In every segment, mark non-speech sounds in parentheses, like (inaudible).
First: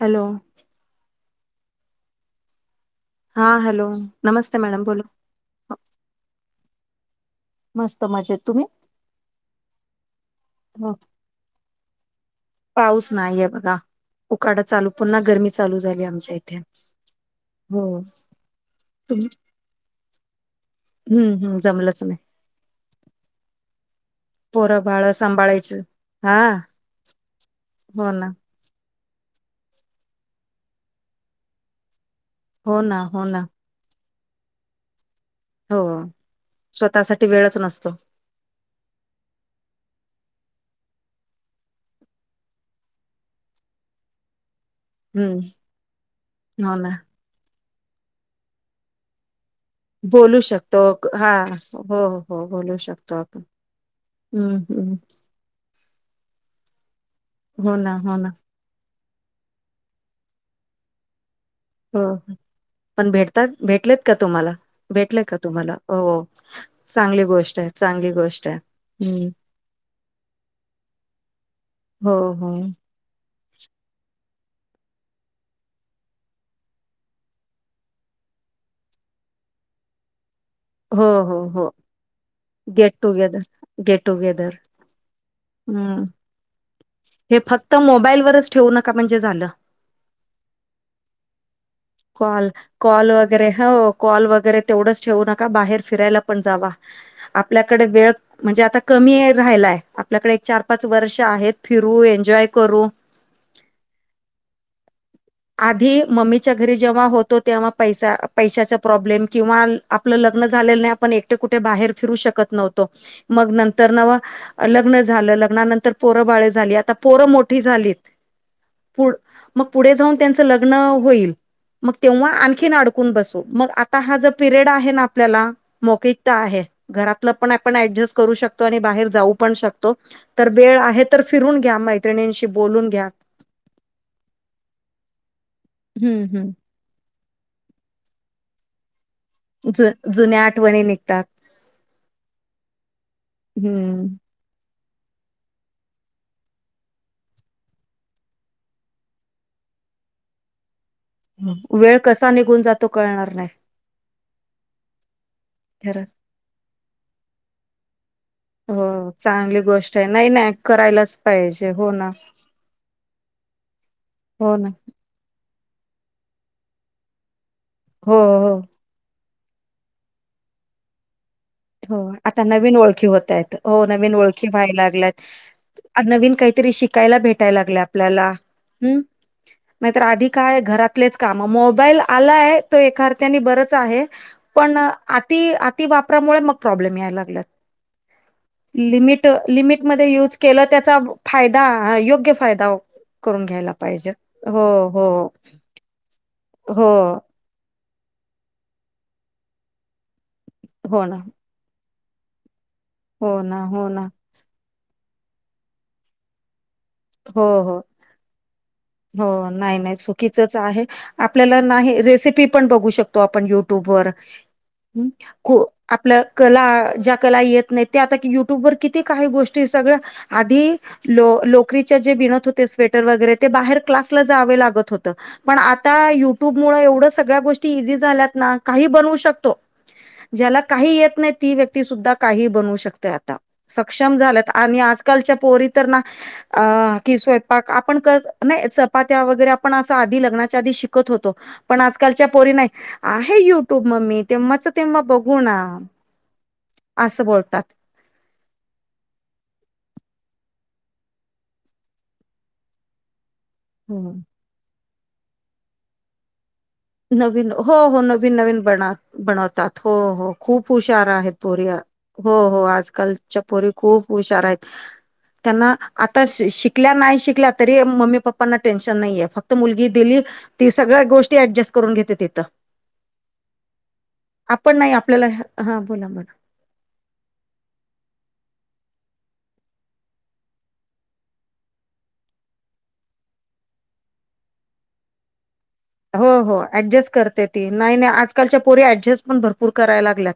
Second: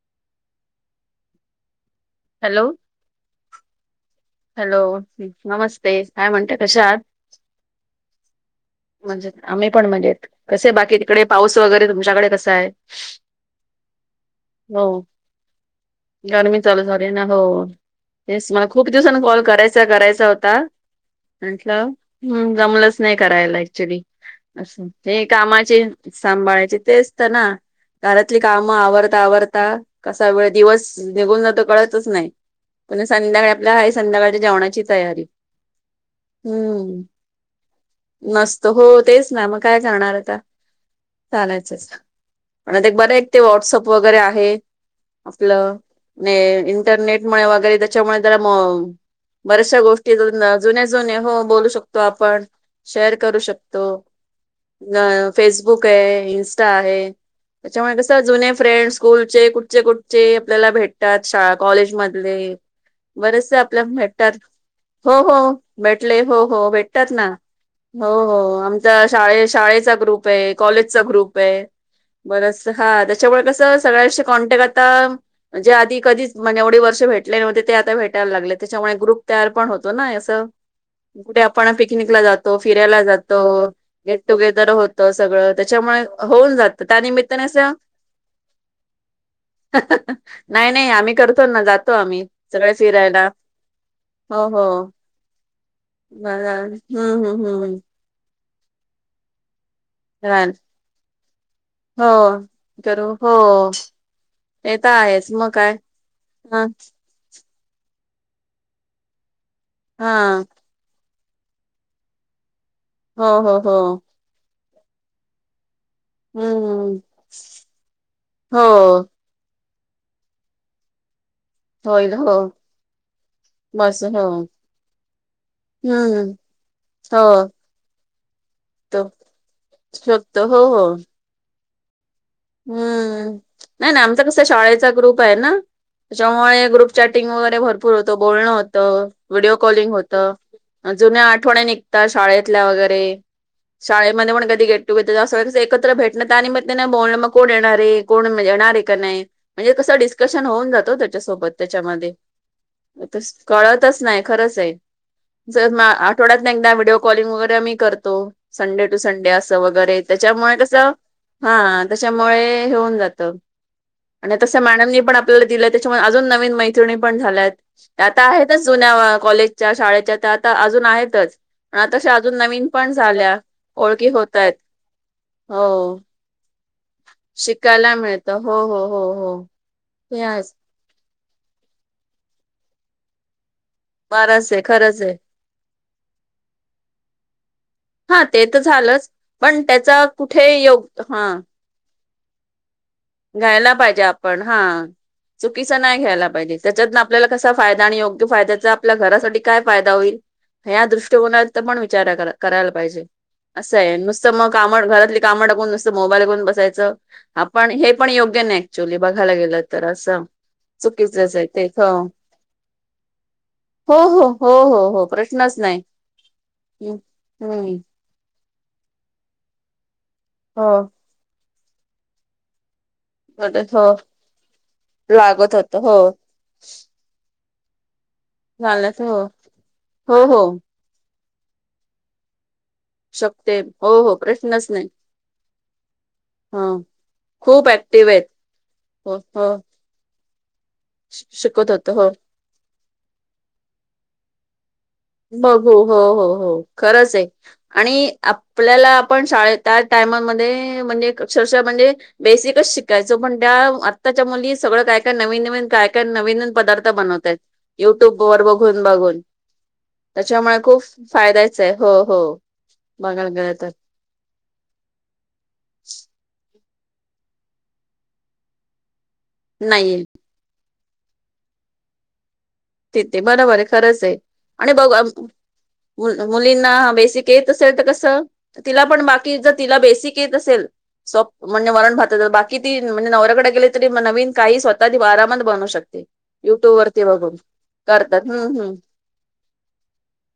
Hello. Hello. हा hello. नमस्ते hello. Madam बोला नमस्ते काय म्हणते कशा आहात. मस्त मजेत तुम्ही. मजेत आम्ही पण मजेत. कसे हो बाकी तिकडे पाऊस वगैरे, तुमच्याकडे कसाय. पाऊस नाहीये बघा. उकाडा चालू हो. पुन्हा गरमी चालू झाली आमच्या इथे गर्मी चालू झाली ना, हो हेच मला खूप, खूप तुम दिवसापासून कॉल, कराय करायचा होता हम्म हम्म म्हटलं. जमलंच नाही हम्म. जमलंच नाही करायला ऍक्च्युली. पोरं असं बाळ ते सांभाळायचं कामाची हा सांभाळायचे, तेच तर ना हो ना दारातली. काम आवरता आवरता, कसा वेळ दिवस निघून जात कळतंच नाही. हो ना पण हो ना संध्याकाळी आपल्या आहे, संध्याकाळच्या जेवणाची तयारी. हो, स्वतःसाठी वेळच नसतो. नसतो हो तेच ना, मग काय करणार आता चालायचंच. आणि ते बरं, एक ते व्हॉट्सअप वगैरे आहे. हम्म आपलं न हो ना इंटरनेटमुळे वगैरे, त्यांच्यामुळे त्याला म बऱ्याचशा गोष्टी बोलू शकतो जुने जुने हा हो, बोलू शकतो हो आपण हो बोलू शेअर शकतो करू आपण शकतो. हम्म हम्म अ फेसबुक आहे, इनस्टा आहे, हो ना त्यांच्यामुळे कस हो ना जुने. फ्रेंड स्कूलचे कुठचे, कुठचे आपल्याला भेटतात शाळा कॉलेज हो मधले. पण भेटतात बरेसे आपल्या भेटलेत का भेटतात तुम्हाला हो, भेटले का हो तुम्हाला भेटले हो हो भेटतात चांगली ना. गोष्ट आहे हो चांगली हो गोष्ट आहे. आमचा हम्म शाळे शाळेचा ग्रुप आहे, कॉलेजचा ग्रुप आहे. हो हो. बरस हा तस त्यांच्यामुळे कसं सगळ्यांशी कॉन्टॅक्ट आता, जे आधी कधीच म्हण एवढे वर्ष भेटले नव्हते ते आता. भेटायला लागले त्याच्यामुळे, ग्रुप तयार पण होतो ना असं. हो हो कुठे हो आपण पिकनिकला जातो, फिरायला जातो, गेट टुगेदर होत तर सगळं त्याच्यामुळे हम्म. होऊन जात हे त्यानिमित्ताने असं फक्त मोबाईलवरच ठेवू नका म्हणजे झालं नाही नाही आम्ही करतो ना जातो आम्ही कॉल सगळे कॉल फिरायला वगैरे हो कॉल हो वगैरे हो. तेवच ठेवून बाहे फिरायला पण जावा बरं. हम्म हम्म हम्म आपल्याकडे वेळ म्हणजे आता कमी वेळ राहिलाय आपल्याकडे एक छान. चार पाच वर्ष आहेत फिरू हो एन्जॉय करू ते तर आहेच मग काय आधी मम्मीच्या हा घरी जेव्हा होत तेव्हा पैसा पैशाचा प्रॉब्लेम किंवा आपलं हा लग्न झालेलं नाही आपण कुठे बाहेर फिरू शकत नव्हतो हो मग हो हो नंतर न मग लग्न झालं लग्नानंतर पोरं बाळे झाली आता हम्म पोरं मोठी झालीत हो पुढ मग पुढे जाऊन त्यांचं लग्न होईल मग होईल तेव्हा हो आणखीन अडकून बसू मग आता बस हा हो जो पीरेड आहे ना आपल्याला मीकित्ता हम्म आहे घरातलं हो पण आपण ऍडजस्ट करू शकतो आणि तो बाहेर जाऊ पण शकतो शकतो तर हो वेळ हो आहे तर फिरून घ्या मैत्रिणीशी हम्म नाही नाही आमच कस शाळेचा ग्रुप आहे ना हम्म हम्म त्याच्यामुळे ग्रुप चॅटिंग वगैरे भरपूर होतं बोलणं होतं व्हिडिओ जु कॉलिंग जुन्या आठवणी होतं निघतात जुन्या आठवण्या निघतात शाळेतल्या वगैरे हम्म शाळेमध्ये मग कधी गेट टुगेदर असत एकत्र भेटणं आणि मग त्या बोलण मग कोण येणार हे कोण म्ह येणार आहे का नाही म्हणजे कस डिस्कशन होऊन जात त्याच्या सोबत वेळ त्याच्यामध्ये कसा निघून जातो कळणार नाही कळतच नाही खरंच आहे जर ना आ खरंच आठवड्यात एकदा व्हिडिओ कॉलिंग वगैरे आम्ही करतो संडे हो टू संडे असं चांगली गोष्ट वगैरे आहे नाही नाही त्याच्यामुळे कसं करायलाच पाहिजे हा हो ना त्याच्यामुळे हेऊन जात आणि तस हो ना मॅडम नि पण त्याच्यामुळे अजून नवीन मैत्रणी पण झाल्यात हो आता आहेत हो जु जुन्या कॉलेजच्या शाळेच्या त्या तर अजून आहेतच. पण हो तशा अजून आता नवीन पण ओळखी होत झाल्या आहेत हो नवीन ओळखी होतायत व्हायला लागल्यात हो. नवीन काहीतरी शिक शिकायला भेटाय लागलय शिकायला आपल्याला मिळतं हो हो हम्म हो हो नाहीतर ते आधी आहेच. काय घरात आपलेच काम मोबाईल आलाय तो एका अर्थ्यानी बरच आहे बरंच आहे पण खरंच आहे आती आति वापरामुळे मग प्रॉब्लेम यायला लागलात हा ते तर झालंच. लिमिट पण लिमिट त्याचा मध्ये यूज कुठे केलं योग त्याचा हा फाय दा योग्य फायदा करून घ्यायला पाहिजेत हो हो (unintelligible) कसा नाही घ्यायला पाहिजे हो त्याच्यात आपल्याला कसा फायदा आणि योग्य फायद्याचा आपल्या घरासाठी काय फायदा होईल ह्या हो ना दृष्टीकोनात पण विचार करायला पाहिजे हो ना असं हो हाय ना नुस मग कामड घरातली कामं टाकून नुसत मोबाईल घऊन बसायचं हो आपण हो हे पण योग्य नाही ऍक्च्युली बघायला हो गेलं नाही तर नाही असं. चुकीचच आहे चुकीचंच आहे आपल्याला ते हो नाही रेसिपी पण बघू शकत तो आपण यूट्यूब हो वर हो हो हो हो प्रश्नच कु नाही. आपल्या कला ज्या कला येतं हम्म नाही ते आता युट्यूब वर किती काही गोष्टी सगळ्या हो आधी लो लोकरीच्या जे विणत हो ते स्वेटर वगैरे ते परत बाहेर हो क्लासला जावे लागत होत. लागत पण होत हो. आता युट्यूब मूळ एवढ सगळ्या गोष्टी इझी झाल्यात काही झालं हो बनवू शकतो हो हो ज्याला काही येत नाही ती व्यक्ती सुद्धा काही बनवू शकतो आता शकते हो हो सक्षम झाल्यात प्रश्नच आणि नाही आजकालच्या पोरी तर ना ह अ कि खूप स्वयंपाक आपण ऍक्टिव्ह कर आहेत. नाही हो चपात्या हो वगैरे आपण असं आधी लग्नाच्या आधी शिक (unintelligible) होतो शिकत पण होत हो आजकालच्या पोरी नाही आहे युट्यूब म मी तेव्हाचं तेव् बघू हो हो हो खरंच असं आहे बोलतात आणि आप आपल्याला आपण शाळेत त्या टायममध्ये म्हणजे अक्षरशः म्हणजे बेसिकच शिक शिकायचो पण त्या हं. आत्ताच्या मुली सगळं काय काय नवीन नवीन काय काय नवीन नवीन पदार्थ बनवत आहेत नवीन हो हो युट्यूब नवीन वर नवीन बघून बना बघून बनवतात हो हो खूप हुशार आहेत पोरिया. हो. हो. बघायला आजकालच्या गेलं पोरी तर खूप हुशार आहेत. त्यांना आता शिकल्या नाही शिकल्या तरी मम्मी पप्पांना टेन्शन नाहीये फ - क्त मुलगी नाहीये दिली ती सगळ्या गोष्टी ऍडजस्ट करून घेते तिथं. तिथे बरोबर हाय खरंच हे आणि आपण बघ नाही आपल्याला हा बोला मुल मॅडम मु लींना बेसिक येत असेल तर कस तिला पण बाकी जर तिला बेसिक येत असेल सप म्हणजे वरण भात तर बाकी ती म्हणज नवऱ्याकडे गेले तरी नवीन काही स्वतः आरामात बनवू शकते. हो, हो. युट्यूब वरती ऍडजस्ट बघून करते ती नाही. नाही. करतात हम्म आजकालच्या हम्म पोरी ऍडजस्ट पण भरपूर करायला लागल्यात.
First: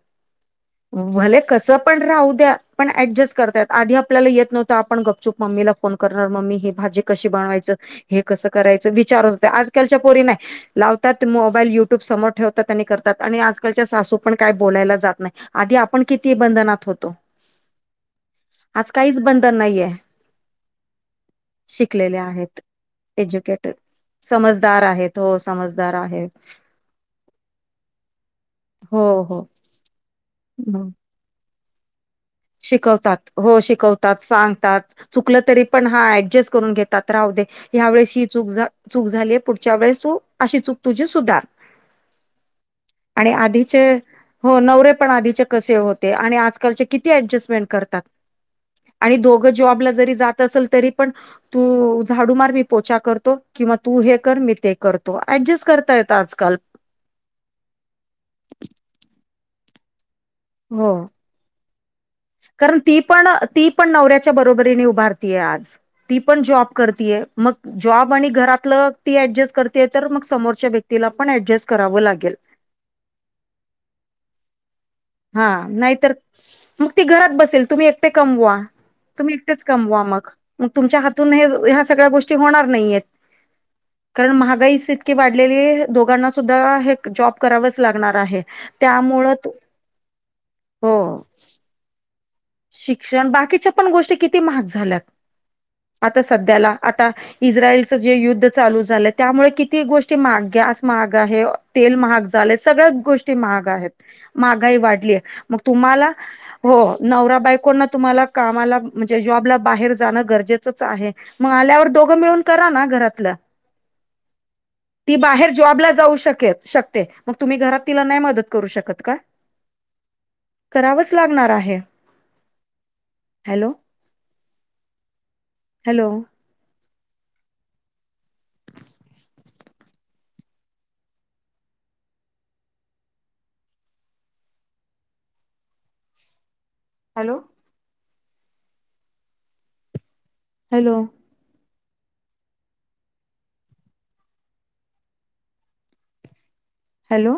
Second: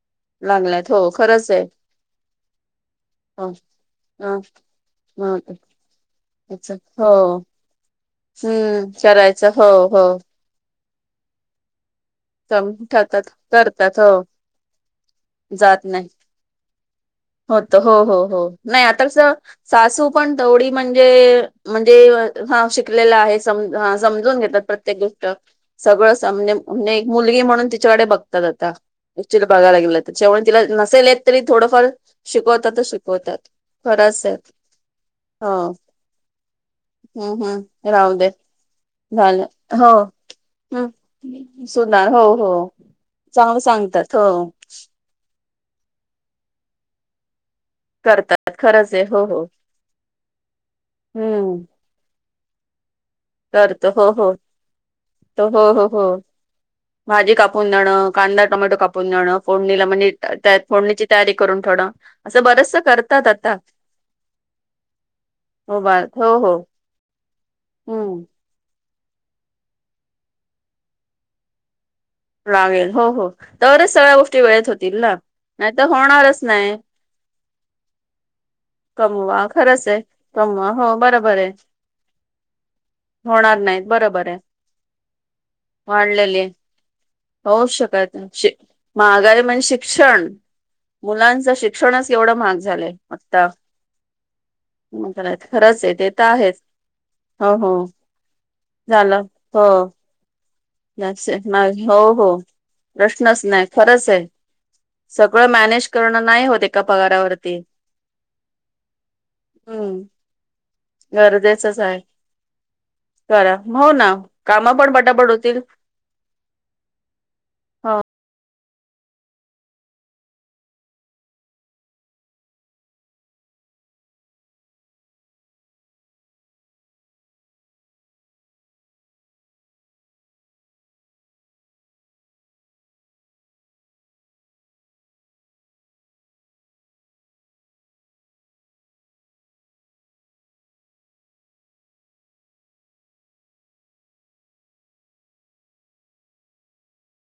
लागल्यात हो भले खरंच आहे कसं पण राहू द्या. पण ऍडजस्ट हो करतायत. आधी आपल्याला येत नव्हतं. आपण गपचूप ह मम्मीला - - फोन करणार. मम्मी ही अच्छा भाजी हो कशी बनवायचं? हे कसं हम्म करायचं? विचारत होत करायचं हो आजकालच्या हो पोरी नाही. लावतात मोबाईल युट्यूब समोर् ठेवतात आणि करतात आणि आजकालच्या करतात हो सासू पण काय बोलायला जात नाही. आधी आपण किती बंधनात होतो. होतो. हो, हो, हो. नाही आज आता काहीच बंधन नाहीये सासू पण तेवडी म्हणजे - - म्हणजे शिकलेले आहेत. हा शिकलेला आहे सम एज्युकेटेड हा समजून घेतात समजदार प्रत्येक गो - - आहेत ष्ट हो समजदार सगळं आहे सामने - - म्हणजे एक मुलगी म्हणून तिच्याकडे बघतात आता. हो हो. ॲक्च्युली बघायला गेलं तर तिच्यामुळे तिला हं. नसेल येत तरी थोडंफार - - शिकवतात. हो शिकवतात. आहे सांगतात. चुकलं तरी हो पण हा ऍडजस्ट करून घे तात राहु दे हम्म ह्या हम्म वेळेस राहू ही दे चूक झ चूक झाली झालं पुढच्या वेळेस तू अशी चूक तुझी सुधार. सुधार हो. हो. आणि चांगलं आधीचे सांगतात हो. पण आधीचे कसे होते आणि आजकालचे किती ॲडजेसमेंट कर करतात खरंच आहे आणि हो हो दोघ जॉबला जरी जात अस तरी पण हम्म तु - - झाडू मार मी पोचा करतो किंवा करतो तू हो हे हो कर मी ते करतो. तो ऍडजस्ट हो हो हो करतात आजकाल. भाजी कापून देणं. कांदा, टोमॅटो कापून देणं. फोडणीला म्हणजे - - त्यात हो फोडणीची तयारी करून थोडं कारण ती पण ती पण नवऱ्याच्या बरोबरीने उभारतीय आज. मोबाईल ती हो पण हो जॉब - - करतीय मग जॉब हम्म आणि घरातलं ती ऍडजस्ट करते तर मग समोरच्या व्यक्तीला पण ऍडजस करावं लागेल. लागेल हो. हो. तरच सगळ्या गोष्टी वेळेत होतील ना. हा नाही तर नाहीतर होणारच नाही. मग ती घरात बसेल. तुम्ही एकटे कमवा. तुम्ही कमवा इतटेच खरंच आहे. कमवा मग, मग कमवा हो तुमच्या हातून बरोबर हे आहे ह्या सगळ्या गोष्टी होणार नाहीयेत. होणार नाहीत बरोबर. कारण आहे महागाईस इतकी वाढलेली आहे. दोघांना सुद्धा हे जॉब होऊच करावच लागणार शकत आहे (unintelligible) त्यामुळं महागाई म्हणजे शिक शिक्षण हो मुलांच शिक्षणच एवढं महाग झालंय. शिक्षण बाकीच्या पण गोष्टी किती महाग झाल्या. खरंच आहे ते आता तर आहेच सध्याला आता हो हो इस्रायलच जे युद्ध चालू झालं त्यामुळे किती गोष्टी गॅस महाग आहे. जास्त- तेल हो महाग हो झाले. सगळ्या गोष्टी प्रश्नच नाही महाग आहेत. खरंच आहे महागाई वाढ - सगळं - मग मॅनेज तुम्हाला करणं नाही होत हो. एका नवरा पगारावरती बायकोंना तुम्हाला कामाला म्हणजे जॉबला बाहेर हम्म जाणं गरजेचंच आहे. मग गरजेचंच आल्यावर आहे दोघं मिळून कराना घरातलं. करा हो ना काम पण ती पटापट बाहेर होतील जॉब - - जॉब जाऊ शकेल शकते. मग तुम्ही घरात ह तिला नाही मदत - - करू शकत का? करावच लागणार आहे. Hello hello? Hello? Hello. Hello.